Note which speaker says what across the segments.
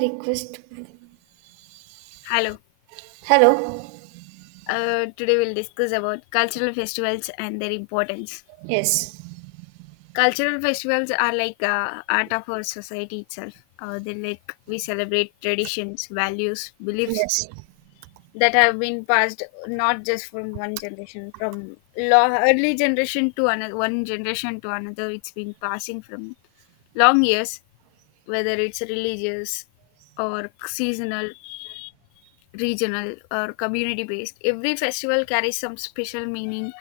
Speaker 1: Request.
Speaker 2: Hello.
Speaker 1: Hello.
Speaker 2: Today we'll discuss about cultural festivals and their importance.
Speaker 1: Yes.
Speaker 2: Cultural festivals are like art of our society itself. They like We celebrate traditions, values, beliefs
Speaker 1: Yes,
Speaker 2: that have been passed not just from one generation, from long, early generation to another, one generation to another. It's been passing from long years, whether it's religious or seasonal, regional, or community based. Every festival carries some special meaning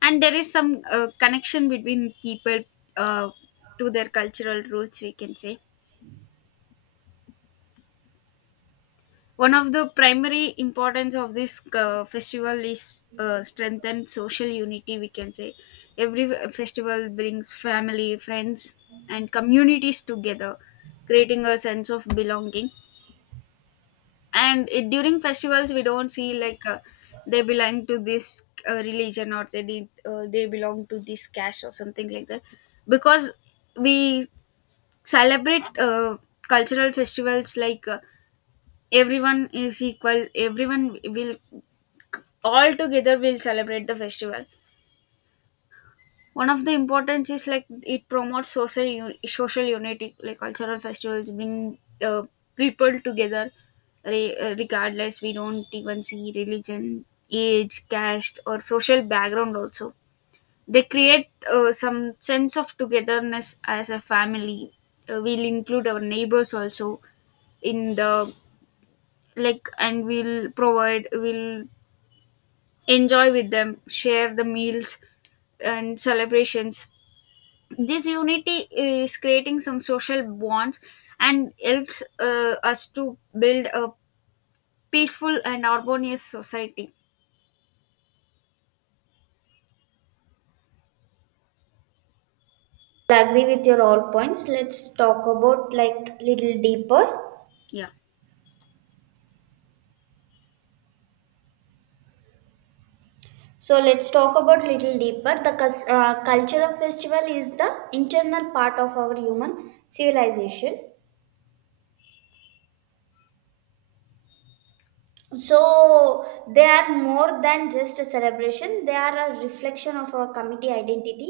Speaker 2: and there is some connection between people uh, to their cultural roots, we can say. One of the primary importance of this festival is strengthen social unity, we can say. Every festival brings family, friends, and communities together, creating a sense of belonging. And during festivals we don't see like they belong to this religion, or they belong to this caste or something like that, because we celebrate cultural festivals like everyone is equal, everyone will all together will celebrate the festival. One of the importance is like it promotes social unity. Like cultural festivals bring people together, regardless, we don't even see religion, age, caste, or social background also. They create some sense of togetherness as a family. We'll include our neighbors also in the like, and we'll provide we'll enjoy with them, share the meals and celebrations. This unity is creating some social bonds and helps us to build a peaceful and harmonious society.
Speaker 1: I agree with your all points. Let's talk about, like, little deeper.
Speaker 2: Yeah,
Speaker 1: So let's talk about little deeper. The culture of festival is the internal part of our human civilization. So they are more than just a celebration. They are a reflection of our community identity,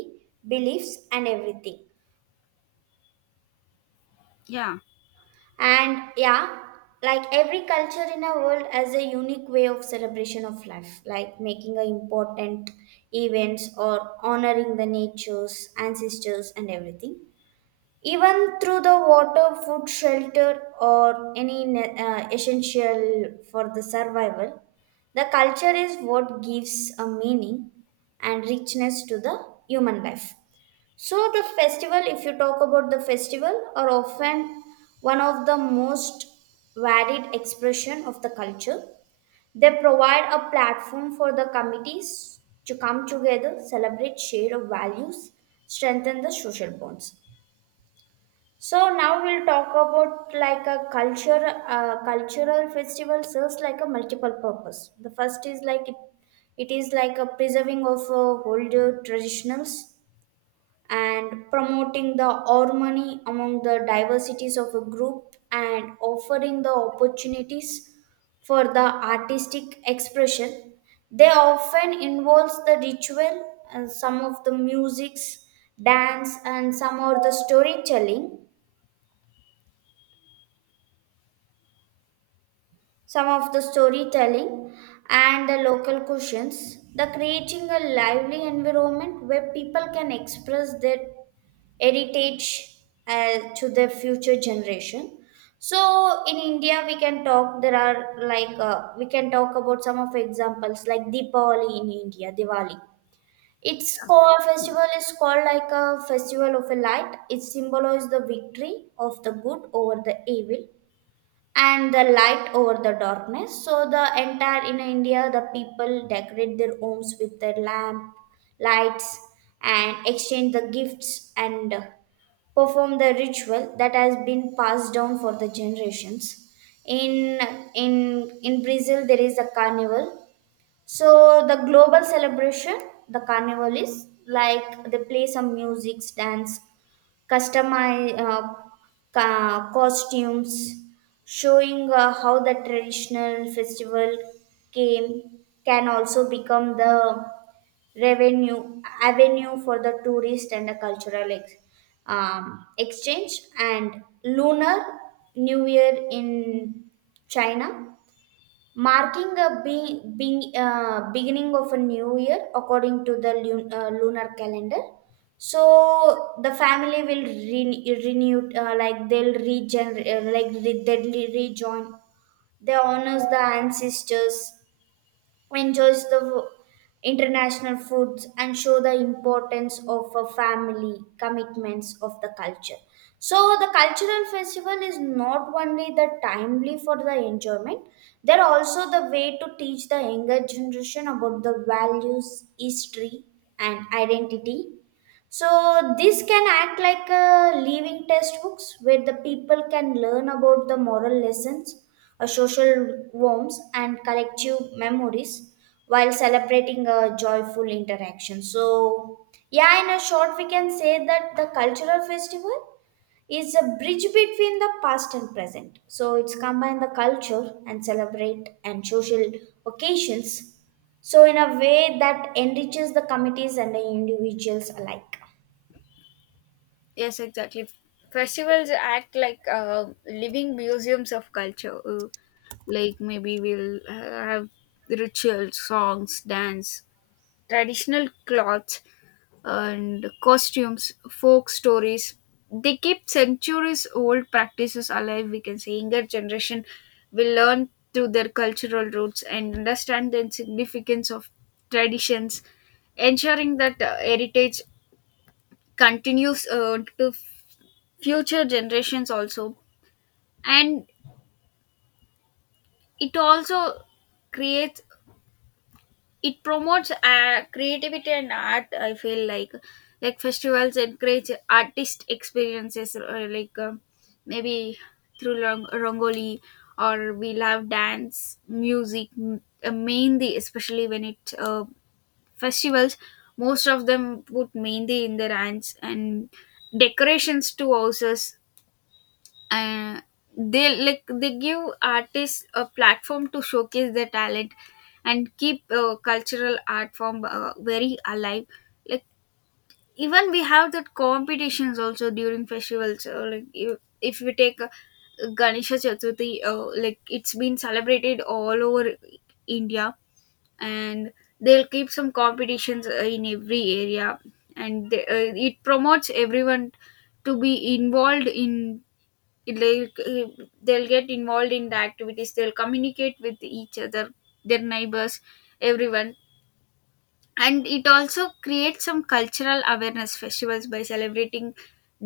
Speaker 1: beliefs and everything.
Speaker 2: yeah,
Speaker 1: And yeah, like every culture in our world has a unique way of celebration of life, like making a important events or honoring the nature's ancestors and everything. Even through the water, food, shelter, or any essential for the survival, the culture is what gives a meaning and richness to the human life. So the festival, if you talk about the festival, are often one of the most varied expression of the culture. They provide a platform for the committees to come together, celebrate shared values, strengthen the social bonds. So now we'll talk about like a cultural festival serves like a multiple purpose. The first is like it is like a preserving of older traditions and promoting the harmony among the diversities of a group and offering the opportunities for the artistic expression. They often involves the ritual and some of the musics, dance and some of the storytelling, some of the storytelling and the local cuisines, the creating a lively environment where people can express their heritage to the future generation. So in India we can talk, there are like we can talk about some of examples like Deepavali in India, Diwali. Its core festival is called like a festival of a light. It symbolizes the victory of the good over the evil and the light over the darkness. So the entire in India, the people decorate their homes with the lamp, lights, and exchange the gifts and perform the ritual that has been passed down for the generations. In in in Brazil, there is a carnival. So the global celebration, the carnival is like they play some music, dance, customize costumes, showing how the traditional festival came can also become the revenue avenue for the tourist and the cultural exchange. And lunar new year in China, marking a beginning of a new year according to the lunar calendar. So the family will renew, like they'll regenerate, like they'll rejoin. They honors the ancestors, enjoys the international foods and show the importance of a family commitments of the culture. So the cultural festival is not only the timely for the enjoyment, they're also the way to teach the younger generation about the values, history and identity. So this can act like a living textbooks where the people can learn about the moral lessons, a social warmth, and collective memories while celebrating a joyful interaction. So yeah, in a short, we can say that the cultural festival is a bridge between the past and present. So it's combine the culture and celebrate and social occasions. So in a way that enriches the committees and the individuals alike.
Speaker 2: yes, exactly. Festivals act like living museums of culture. Like maybe we'll have rituals, songs, dance, traditional clothes, and costumes, folk stories. They keep centuries old practices alive, we can say. Younger generation will learn through their cultural roots and understand the significance of traditions, ensuring that heritage continues to future generations also. And it also creates, it promotes creativity and art, I feel like. Like festivals encourage artist experiences like, maybe through rangoli, or we love dance, music, mehndi, especially when it festivals, most of them put mehndi in their hands and decorations to houses, and they like they give artists a platform to showcase their talent and keep cultural art form very alive. Like even we have that competitions also during festivals, like if we take ganesha chaturthi, like it's been celebrated all over india. And they'll keep some competitions in every area, and it promotes everyone to be involved in it, like they'll get involved in the activities, they'll communicate with each other, their neighbors, everyone. And it also creates some cultural awareness festivals. By celebrating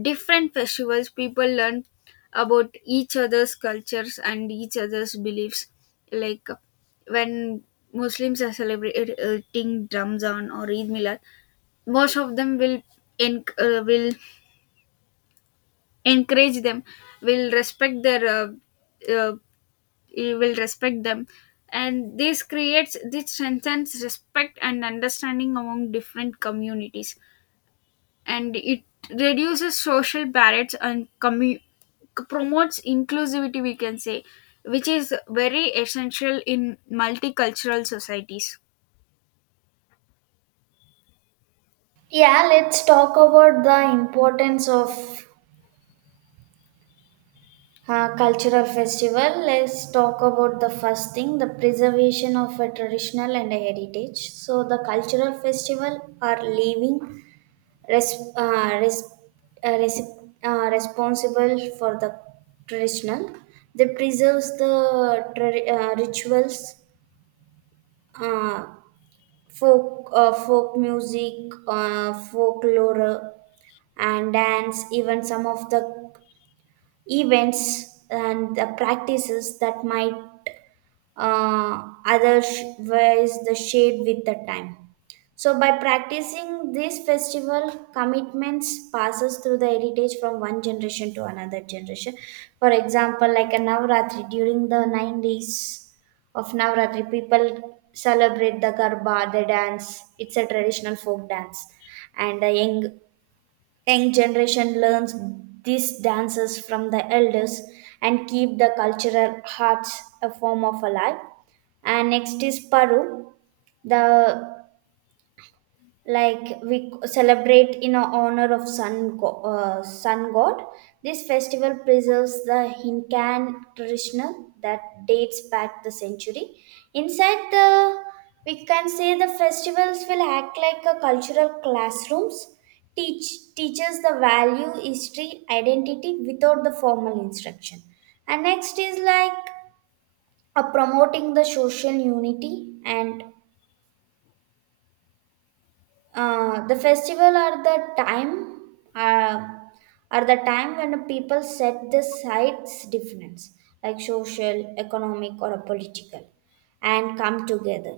Speaker 2: different festivals, people learn about each other's cultures and each other's beliefs. Like when muslims are celebrating ramzan or eid milad, most of them will enc- uh, will encourage them, will respect their uh, you will respect them. And this creates, this strengthens respect and understanding among different communities. And it reduces social barriers and promotes inclusivity, we can say, which is very essential in multicultural societies.
Speaker 1: Yeah, let's talk about the importance of cultural festival. Let's talk about the first thing, the preservation of a traditional and a heritage. So the cultural festival are living res- uh, res- uh, res- responsible for the traditional. They preserves the rituals, uh, folk music, folklore, and dance. Even some of the events and the practices that might others the shade with the time. So by practicing this festival, commitments passes through the heritage from one generation to another generation. For example, like a Navratri, during the 9 days of Navratri, people celebrate the Garba, they dance. It's a traditional folk dance, and the young generation learns these dances from the elders and keep the cultural arts a form of alive. And next is Paru. The Like we celebrate in honor of sun god. This festival preserves the hinkan traditional that dates back the century. Inside the, we can say the festivals will act like a cultural classrooms, teach teaches the value, history, identity without the formal instruction. And next is like promoting the social unity. And the festival uh, are the time when people set the sides difference, like social, economic or a political, and come together.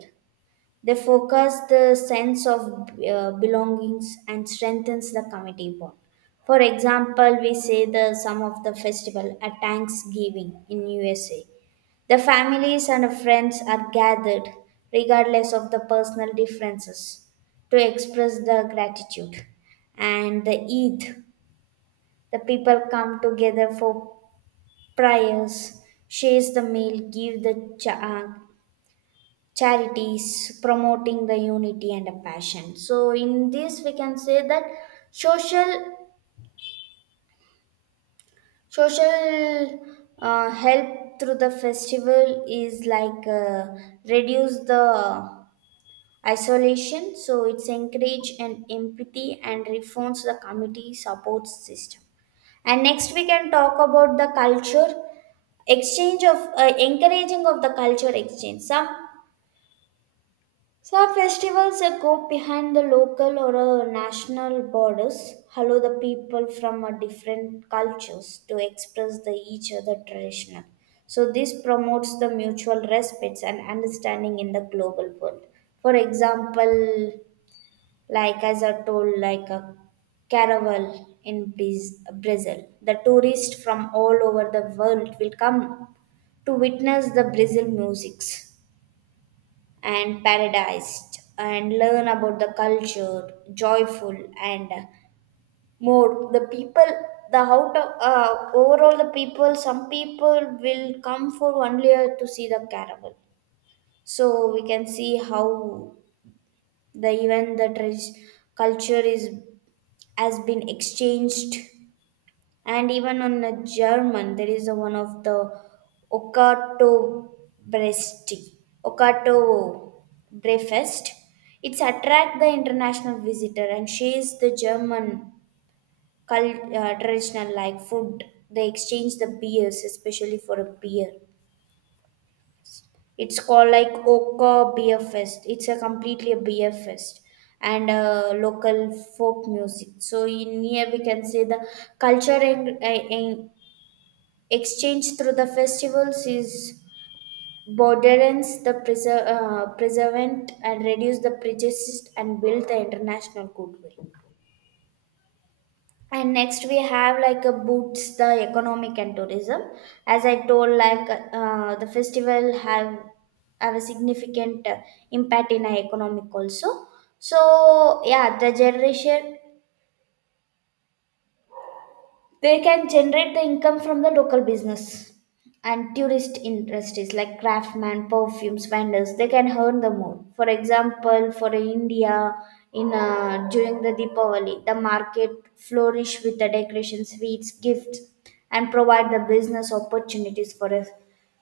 Speaker 1: They focus the sense of belongings and strengthens the community bond. For example, we say the some of the festival at Thanksgiving in USA. The families and friends are gathered regardless of the personal differences to express the gratitude. And the Eid, the people come together for prayers, shares the meal, give the charities, promoting the unity and a passion. So in this we can say that social social help through the festival is like reduce the isolation, so it's encourage and empathy and reforms the community support system. And next we can talk about the culture exchange of encouraging of the culture exchange. Some festivals that go behind the local or national borders allow the people from different cultures to express the each other traditional. So this promotes the mutual respects and understanding in the global world. For example, like as I told, like a caravel in Brazil, the tourists from all over the world will come to witness the Brazil musics and paradised and learn about the culture, joyful and more. The people, the out of, overall the people, some people will come for 1 year to see the caravan. So we can see how the culture is has been exchanged. And even on a German, there is a one of the Okato Bresti, Okato Brefest. It's attract the international visitor and shares the German traditional like food. They exchange the beers, especially for a beer. It's called like Oka Beer Fest. It's a completely a beer fest and local folk music. So in here we can say the culture and, exchange through the festivals is borderance the preservant and reduce the prejudice and build the international goodwill. And next we have like a boots the economic and tourism. As I told, like the festival have a significant impact in our economic also. So yeah, the generation, they can generate the income from the local business and tourist industries like craftsmen, perfumes, vendors. They can earn the more. For example, for India, in during the Deepavali, the market flourish with the decorations, sweets, gifts, and provide the business opportunities for a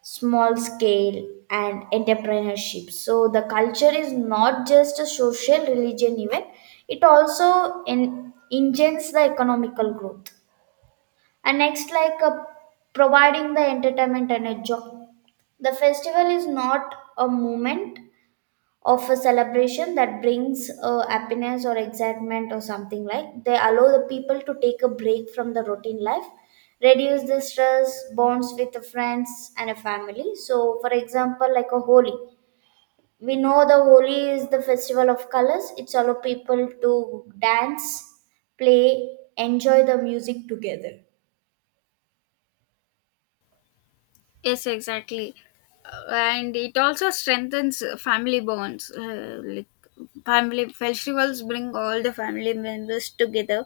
Speaker 1: small scale and entrepreneurship. So the culture is not just a social religion event; it also engines the economical growth. And next, like providing the entertainment and a joy. The festival is not a moment of a celebration that brings happiness or excitement or something like. They allow the people to take a break from the routine life, reduce the stress, bonds with the friends and a family. So, for example, like a Holi, we know the Holi is the festival of colors. It's allow people to dance, play, enjoy the music together.
Speaker 2: Yes, exactly. And it also strengthens family bonds, like family festivals bring all the family members together.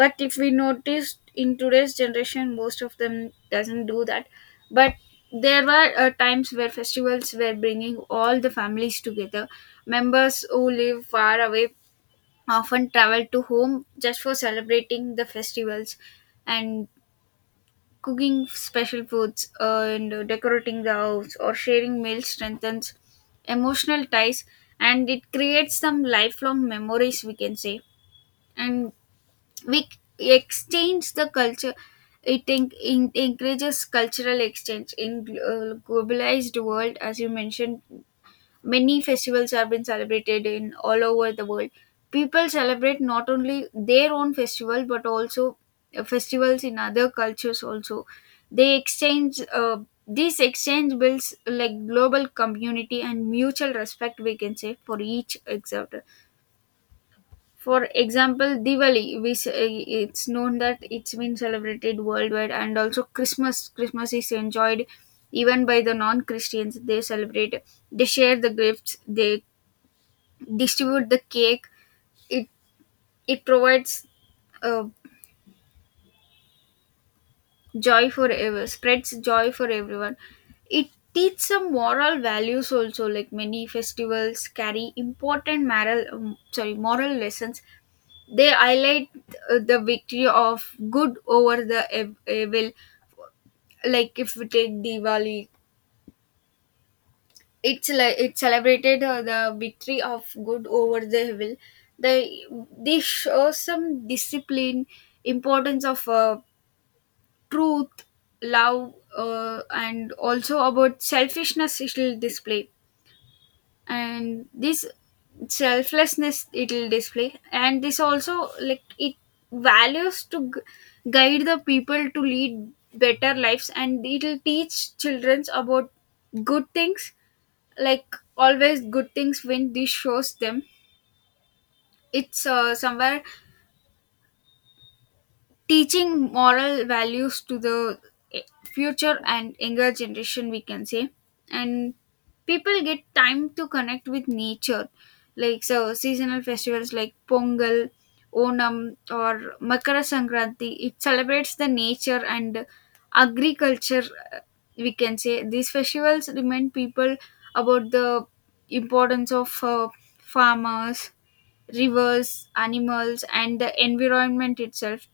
Speaker 2: But if we noticed in today's generation, most of them doesn't do that. But there were times where festivals were bringing all the families together. Members who live far away often travel to home just for celebrating the festivals and cooking special foods, and decorating the house or sharing meals strengthens emotional ties, and it creates some lifelong memories, we can say. And we exchange the culture. It, encourages cultural exchange in globalized world. As you mentioned, many festivals have been celebrated in all over the world. People celebrate not only their own festival but also festivals in other cultures also. They exchange this exchange builds like global community and mutual respect, we can say, for each other. For example, Diwali, it's known that it's been celebrated worldwide, and also Christmas. Christmas is enjoyed even by the non-Christians. They celebrate, they share the gifts, they distribute the cake. It it provides uh, joy for ever, spreads joy for everyone. It teach some moral values also. Like many festivals carry important moral lessons. They highlight the victory of good over the evil. Like if we take Diwali, it's like it celebrated the victory of good over the evil. They they show some discipline, importance of truth, love, and also about selfishness. It will display. And this selflessness it'll display, and this also like it values to guide the people to lead better lives, and it'll teach children about good things. Like always good things when this shows them, it's somewhere teaching moral values to the eh, future and younger generation, we can say. And people get time to connect with nature. Like so seasonal festivals like pongal, onam, or makara sankranti, it celebrates the nature and agriculture, uh, we can say. These festivals remind people about the importance of farmers, rivers, animals, and the environment itself.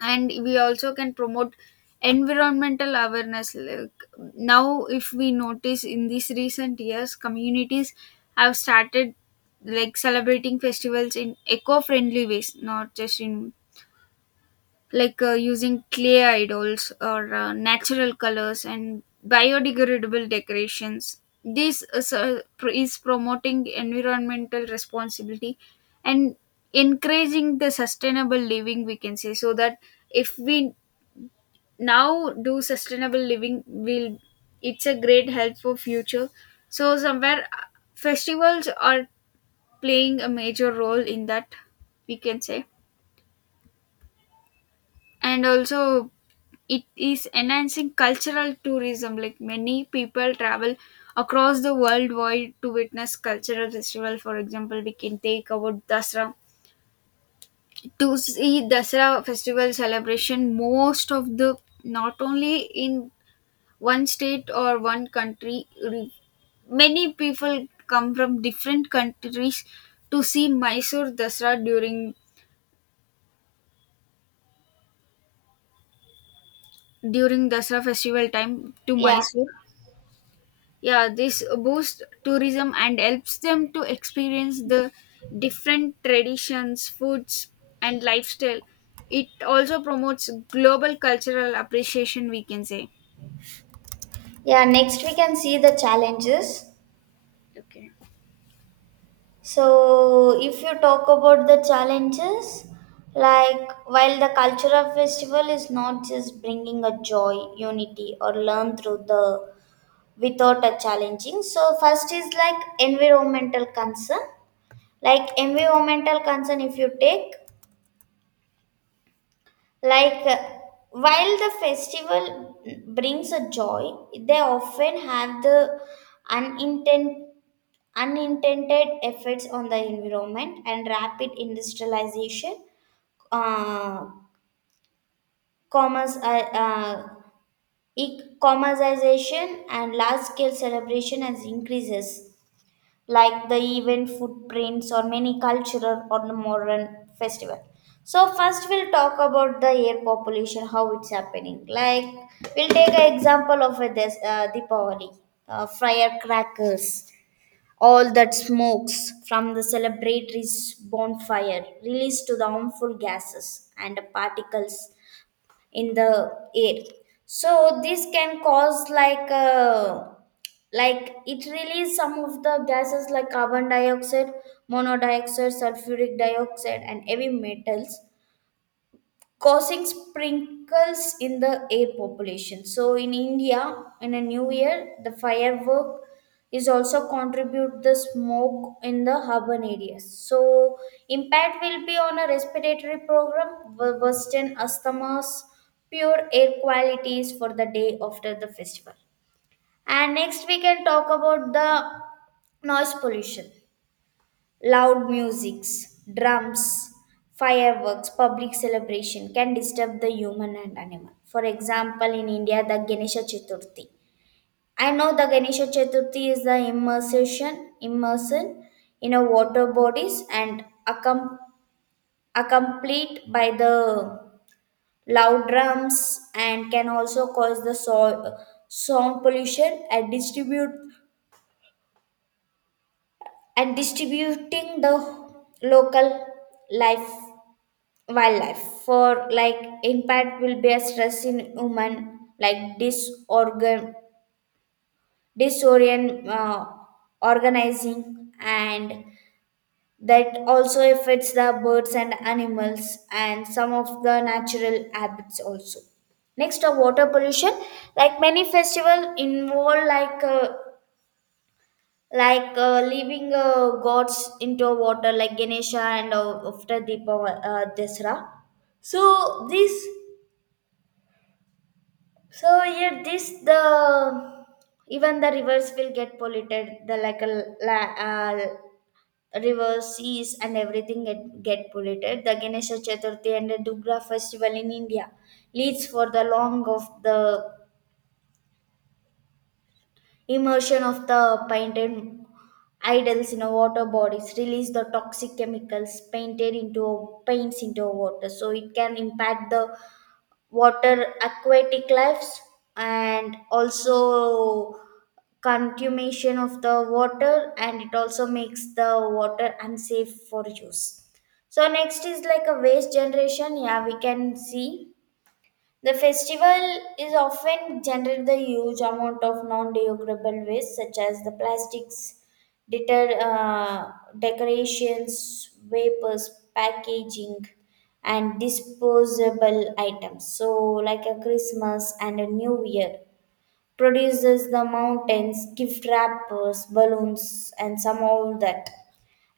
Speaker 2: And we also can promote environmental awareness. Like now if we notice in these recent years, communities have started like celebrating festivals in eco-friendly ways, not just in like using clay idols or natural colors and biodegradable decorations. This is, so, pr- Is promoting environmental responsibility and encouraging the sustainable living, we can say, so that if we now do sustainable living will, it's a great help for future. So somewhere festivals are playing a major role in that, we can say. And also it is enhancing cultural tourism. Like many people travel across the world wide to witness cultural festival. For example, we can take about dasra. To see dasra festival celebration, most of the, not only in one state or one country. Many people come from different countries to see Mysore Dasra during Dasra festival time to
Speaker 1: Yeah.
Speaker 2: Mysore. Yeah, this boosts tourism and helps them to experience the different traditions, foods, and lifestyle. It also promotes global cultural appreciation, we can say.
Speaker 1: Yeah, next we can see the challenges.
Speaker 2: Okay.
Speaker 1: So, if you talk about the challenges, like while the cultural festival is not just bringing a joy, unity, or learn through the without a challenging. So, first is like environmental concern. Like environmental concern, if you take, like while the festival brings a joy, they often have the unintended unintended effects on the environment and rapid industrialization, uh, commerce, uh, uh, e- commercialization and large-scale celebration as increases, like the event footprints or many cultural or the modern festival. So first we'll talk about the air population, how it's happening. Like we'll take an example of a this Deepavali, firecrackers. All that smokes from the celebratory's bonfire released to the harmful gases and particles in the air. So this can cause like it releases some of the gases like carbon dioxide, monoxide, sulfuric dioxide, and heavy metals causing sprinkles in the air population. So in India, in a new year, the firework is also contribute the smoke in the urban areas. So impact will be on a respiratory program, worsen asthma's pure air qualities for the day after the festival. And next we can talk about the noise pollution. Loud musics, drums, fireworks, public celebration can disturb the human and animal. For example, in India, the Ganesha Chaturthi. I know the Ganesha Chaturthi is the immersion in a water bodies and accompanied by the loud drums and can also cause the sound pollution and distribute and distributing the local life wildlife for like impact will be a stress in human like disorgan disorient organizing and that also affects the birds and animals and some of the natural habits also. Next are water pollution, like many festival involve like leaving gods into water, like ganesha and after deepa, dasra. So this So here, this the even the rivers will get polluted. The like a river, seas, and everything get polluted. The Ganesha Chaturthi and the Dugra festival in India leads for the long of the immersion of the painted idols in a water bodies release the toxic chemicals painted into paints into water, so it can impact the water aquatic lives and also contamination of the water, and it also makes the water unsafe for use. So next is like a waste generation, yeah, we can see the festival is often generate the huge amount of non-degradable waste such as the plastics, deter, uh, decorations, vapors, packaging, and disposable items. So, like a Christmas and a New Year produces the mountains, gift wrappers, balloons, and some all that.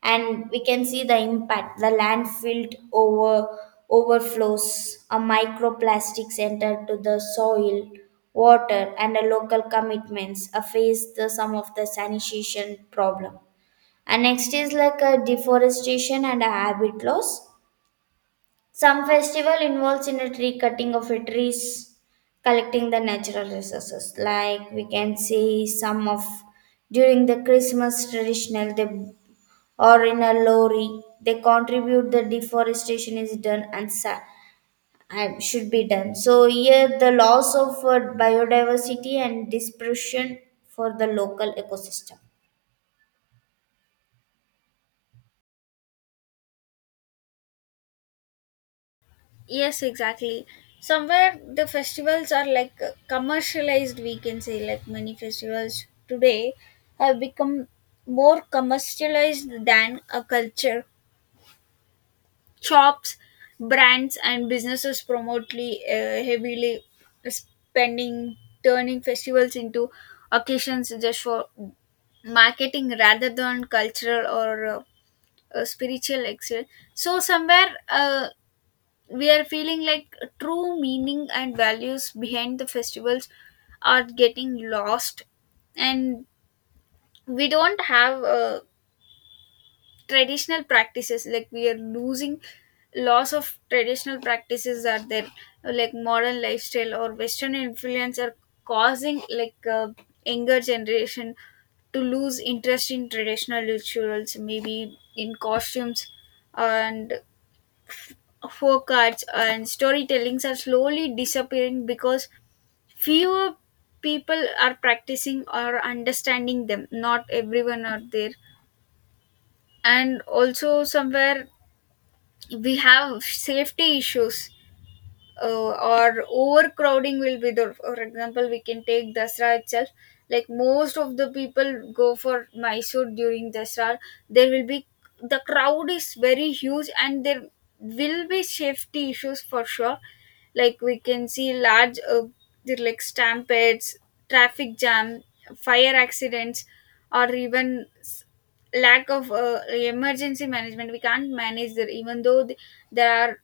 Speaker 1: And we can see the impact. The landfill overflows, a microplastics enter to the soil, water, and the local commitments face the, some of the sanitation problem. And next is like a deforestation and a habit loss. Some festival involves in a tree cutting of a trees, collecting the natural resources. Like we can see some of during the Christmas traditional they or in a lorry they contribute the deforestation is done and and should be done. So here the loss of biodiversity and dispersion for the local ecosystem.
Speaker 2: Yes, exactly. Somewhere the festivals are like commercialized, we can say. Like many festivals today have become more commercialized than a culture. Shops, brands, and businesses promote,ly heavily spending, turning festivals into occasions just for marketing rather than cultural or spiritual excellence. So somewhere, we are feeling like true meaning and values behind the festivals are getting lost, and we don't have traditional practices. Like we are losing, loss of traditional practices are there. Like modern lifestyle or western influence are causing like younger generation to lose interest in traditional rituals, maybe in costumes, and folk arts and storytellings are slowly disappearing because fewer people are practicing or understanding them, not everyone are there. And also somewhere we have safety issues or overcrowding will be there. For example, we can take Dasra itself. Like most of the people go for Mysore during Dasra, there will be the crowd is very huge, and there will be safety issues for sure. Like we can see there like stampedes, traffic jam, fire accidents, or even lack of emergency management. We can't manage that. Even though there are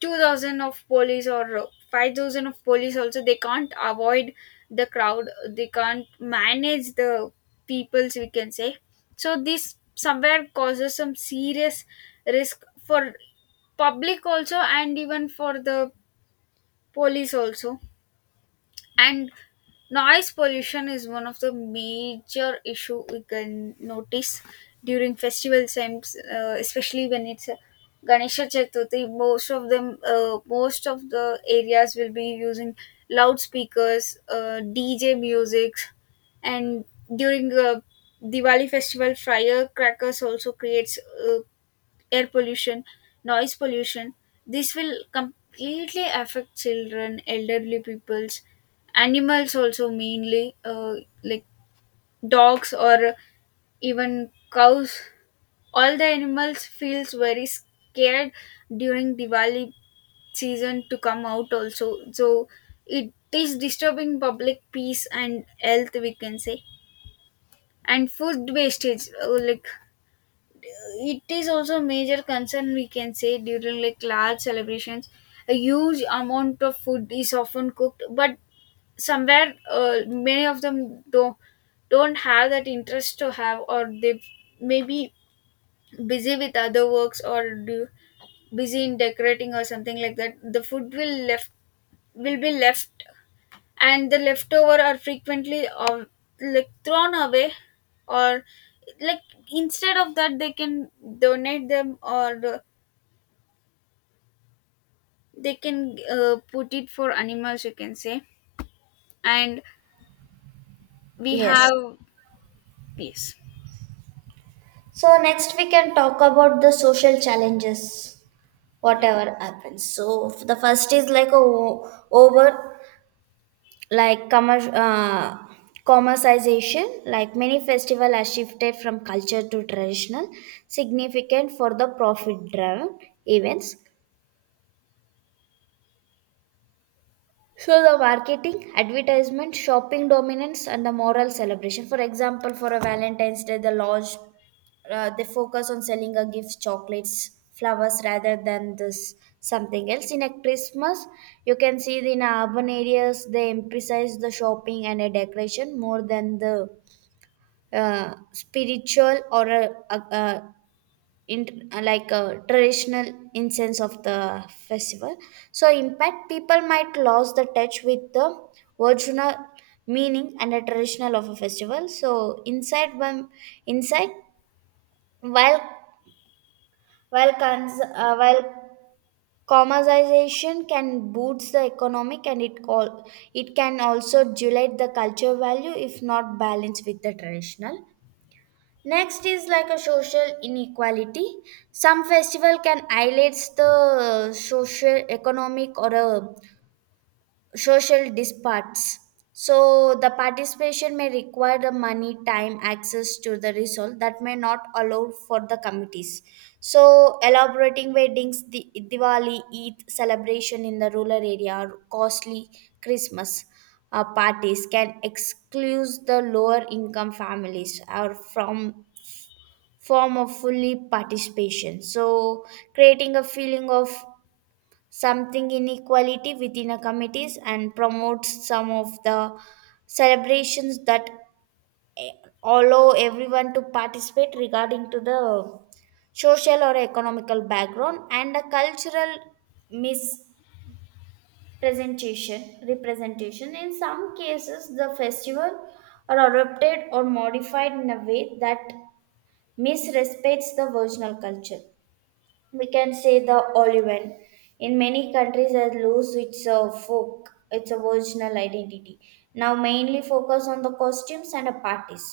Speaker 2: 2000 of police or 5000 of police also, they can't avoid the crowd, they can't manage the peoples, we can say. So this somewhere causes some serious risk for public also, and even for the police also. And noise pollution is one of the major issue we can notice during festival times, especially when it's ganesha chaturthi, most of the areas will be using loudspeakers, dj music. And during diwali festival, firecrackers also creates uh, air pollution, noise pollution. This will completely affect children, elderly peoples, animals also, mainly like dogs or even cows. All the animals feels very scared during Diwali season to come out also. So it is disturbing public peace and health, we can say. And food wastage, like it is also a major concern, we can say. During like large celebrations, a huge amount of food is often cooked, but somewhere many of them don't have that interest to have, or they may be busy with other works or do busy in decorating or something like that. The food will left will be left, and the leftover are frequently of like thrown away, or like instead of that, they can donate them, or they can put it for animals, you can say. And we
Speaker 1: Yes.
Speaker 2: have yes.
Speaker 1: So next we can talk about the social challenges.
Speaker 2: Ye-
Speaker 1: Whatever happens, so the first is like a o- over like commer- uh, commercialization, like many festival has shifted from culture to traditional significant for the profit driven events. So the marketing, advertisement, shopping dominance, and the moral celebration. For example, for a Valentine's Day, the lodge, they focus on selling a gift, chocolates, flowers rather than this something else. In a Christmas, you can see in urban areas they emphasize the shopping and a decoration more than the spiritual or a in like a traditional incense of the festival. So impact people might lose the touch with the original meaning and the traditional of a festival. So inside one inside while while cons, while commercialization can boost the economic and it all, it can also dilute the culture value if not balanced with the traditional. Next is like a social inequality. Some festival can highlight the social, economic, or social disparities. So the participation may require the money, time, access to the result that may not allow for the committees. So elaborating weddings, the Diwali, Eid celebration in the rural area, or costly Christmas parties can exclude the lower income families or from form of fully participation. So, creating a feeling of something inequality within a committees and promotes some of the celebrations that eh, allow everyone to participate regarding to the social or economical background. And a cultural mispresentation representation, in some cases the festival are adopted or modified in a way that misrespects the original culture, we can say the Oliven. In many countries has lose its folk, its original identity. Now mainly focus on the costumes and the parties.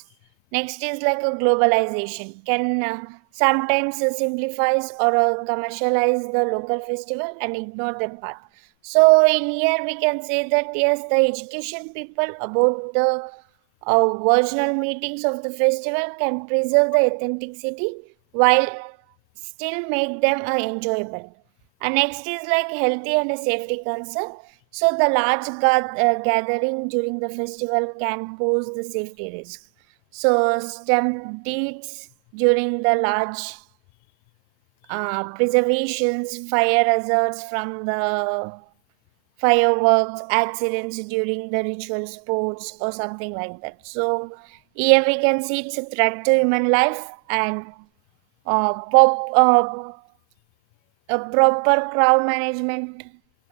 Speaker 1: Next is like a globalization. Can sometimes simplifies or commercialize the local festival and ignore the path. So in here we can say that yes, the education people about the original meetings of the festival can preserve the authenticity while still make them enjoyable. And next is like healthy and a safety concern. So the large gathering during the festival can pose the safety risk. So deeds during the large preservations, fire hazards from the fireworks, accidents during the ritual sports, or something like that. So here we can see it's a threat to human life and uh, pop, uh, a proper crowd management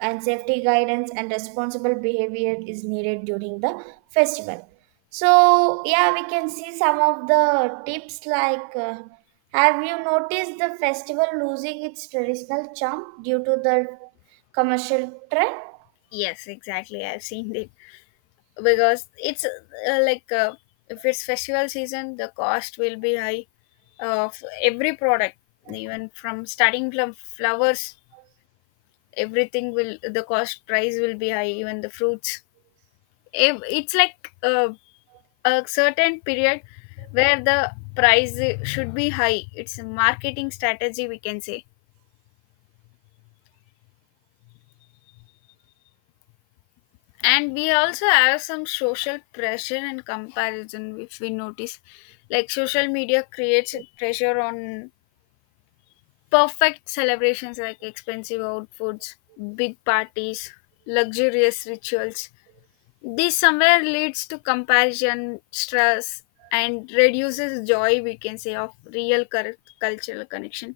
Speaker 1: and safety guidance and responsible behavior is needed during the festival. So yeah, we can see some of the tips like. Have you noticed the festival losing its traditional charm due to the commercial trend?
Speaker 2: yes, exactly, I've seen it. Because it's if it's festival season, the cost will be high of every product, even from starting from flowers, everything will, the cost price will be high, even the fruits. If it's like a certain period where the price should be high, it's a marketing strategy, we can say. And we also have some social pressure and comparison. If we notice, like social media creates pressure on perfect celebrations like expensive outfits, big parties, luxurious rituals. This somewhere leads to comparison, stress, and reduces joy, we can say, of real cultural connection.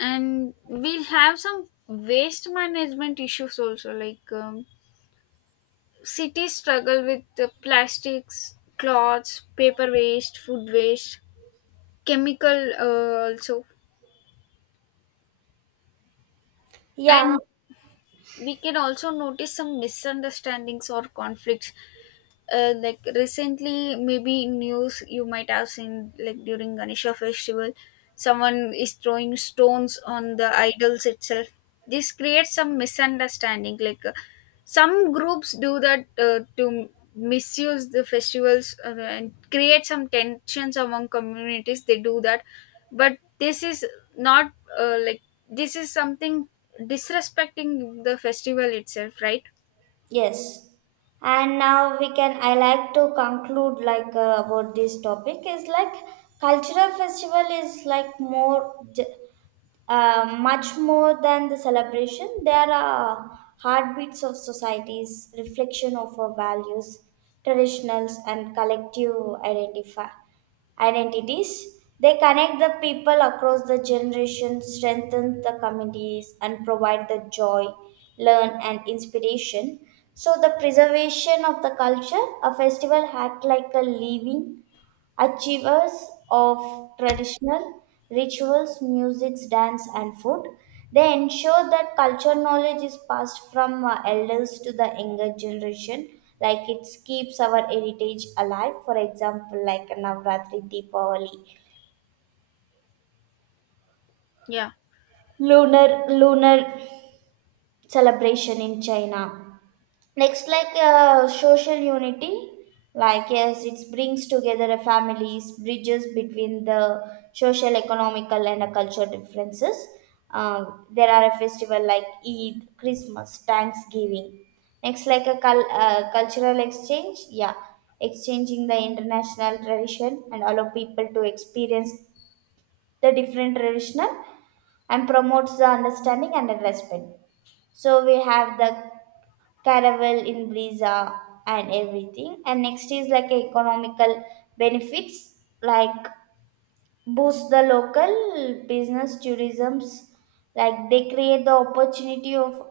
Speaker 2: And we'll have some waste management issues also, like cities struggle with the plastics, cloths, paper waste, food waste, chemical also.
Speaker 1: Yeah.
Speaker 2: And we can also notice some misunderstandings or conflicts, like recently maybe in news you might have seen like during ganesha festival someone is throwing stones on the idols itself. This creates some misunderstanding, like some groups do that to misuse the festivals and create some tensions among communities, they do that. But this is not uh, like this is something disrespecting the festival itself, right?
Speaker 1: Yes. And now we can, I like to conclude like about this topic is like cultural festival is like much more than the celebration, there are heartbeats of societies, reflection of our values, traditionals, and collective identify, identities. They connect the people across the generations, strengthen the communities, and provide the joy, learn, and inspiration. So, the preservation of the culture, a festival act like a living achievers of traditional rituals, music, dance, and food. They ensure that culture knowledge is passed from elders to the younger generation, like it keeps our heritage alive. For example, like Navratri, Deepavali,
Speaker 2: Yeah.
Speaker 1: lunar celebration in China. Next, like social unity, like yes, it brings together a families, bridges between the social, economical, and a cultural differences. There are a festival like Eid, Christmas, Thanksgiving. Next, like a cultural exchange, yeah, exchanging the international tradition and allow people to experience the different traditional and promotes the understanding and the respect. So we have the caravel in visa and everything. And next is like economical benefits, like boost the local business tourisms, like they create the opportunity of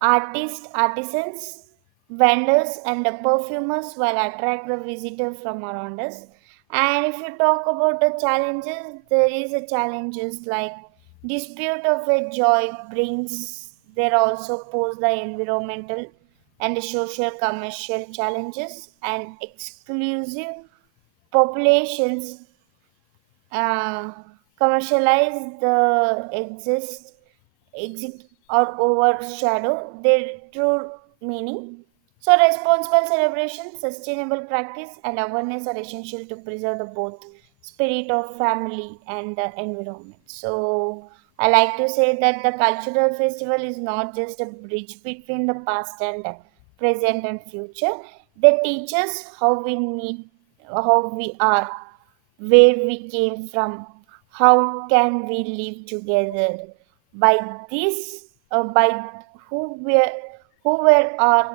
Speaker 1: artists, artisans, vendors, and the perfumers will attract the visitor from around us. And if you talk about the challenges, there is a challenges like dispute of a joy brings. There also pose the environmental and the social commercial challenges and exclusive populations, uh, commercialize the exist exit or overshadow their true meaning. So responsible celebration sustainable practice and awareness are essential to preserve the both spirit of family and the environment. So I like to say that the cultural festival is not just a bridge between the past and the present and future. They teach us how we need, how we are, where we came from, how can we live together, by this by who we, who were are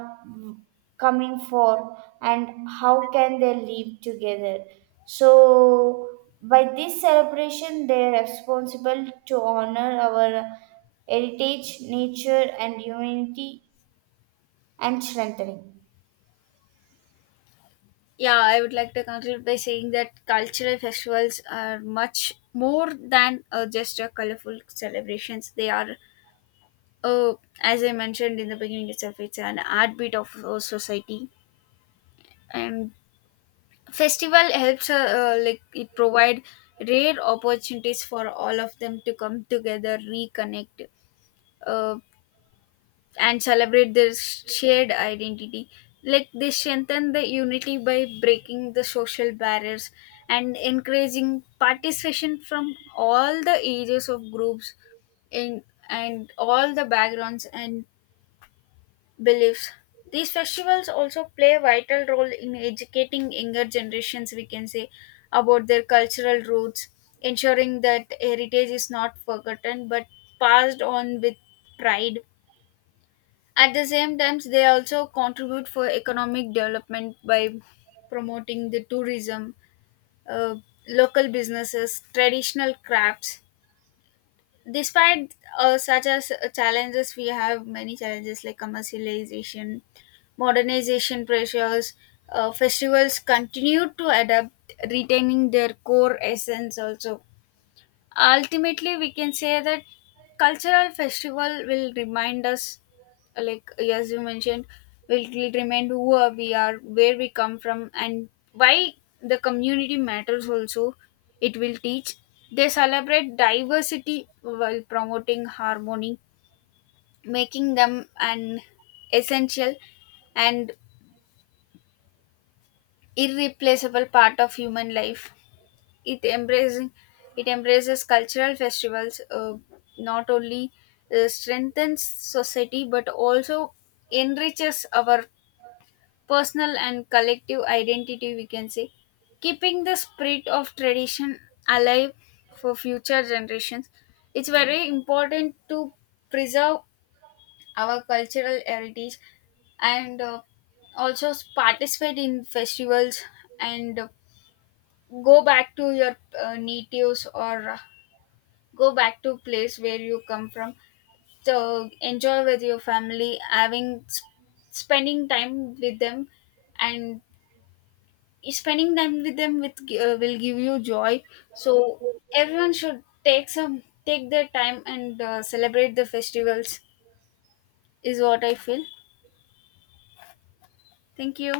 Speaker 1: coming for and how can they live together. So by this celebration they are responsible to honor our heritage nature and humanity and strengthening.
Speaker 2: Yeah, I would like to conclude by saying that cultural festivals are much more than just a colorful celebrations. They are, uh, as I mentioned in the beginning itself, it's an heartbeat of our society. And festival helps, like it provide rare opportunities for all of them to come together, reconnect, uh, and celebrate their shared identity. Like they strengthen the unity by breaking the social barriers and encouraging participation from all the ages of groups in and all the backgrounds and beliefs. These festivals also play a vital role in educating younger generations, we can say, about their cultural roots, ensuring that heritage is not forgotten but passed on with pride. At the same time, they also contribute for economic development by promoting the tourism, uh, local businesses, traditional crafts. Despite such as challenges, we have many challenges like commercialization, modernization pressures. Festivals continue to adapt, retaining their core essence also. Ultimately, we can say that cultural festival will remind us, like as you mentioned, will remind who are we are, where we come from, and why the community matters also. It will teach, they celebrate diversity while promoting harmony, making them an essential and irreplaceable part of human life. It embracing it embraces cultural festivals, not only strengthens society but also enriches our personal and collective identity, we can say, keeping the spirit of tradition alive for future generations. It's very important to preserve our cultural heritage, and also participate in festivals, and go back to your natives, or go back to place where you come from. So enjoy with your family, having spending time with them, and spending time with them with will give you joy. So everyone should take their time and celebrate the festivals is what I feel. Thank you.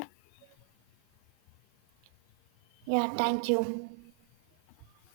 Speaker 1: Yeah, thank you.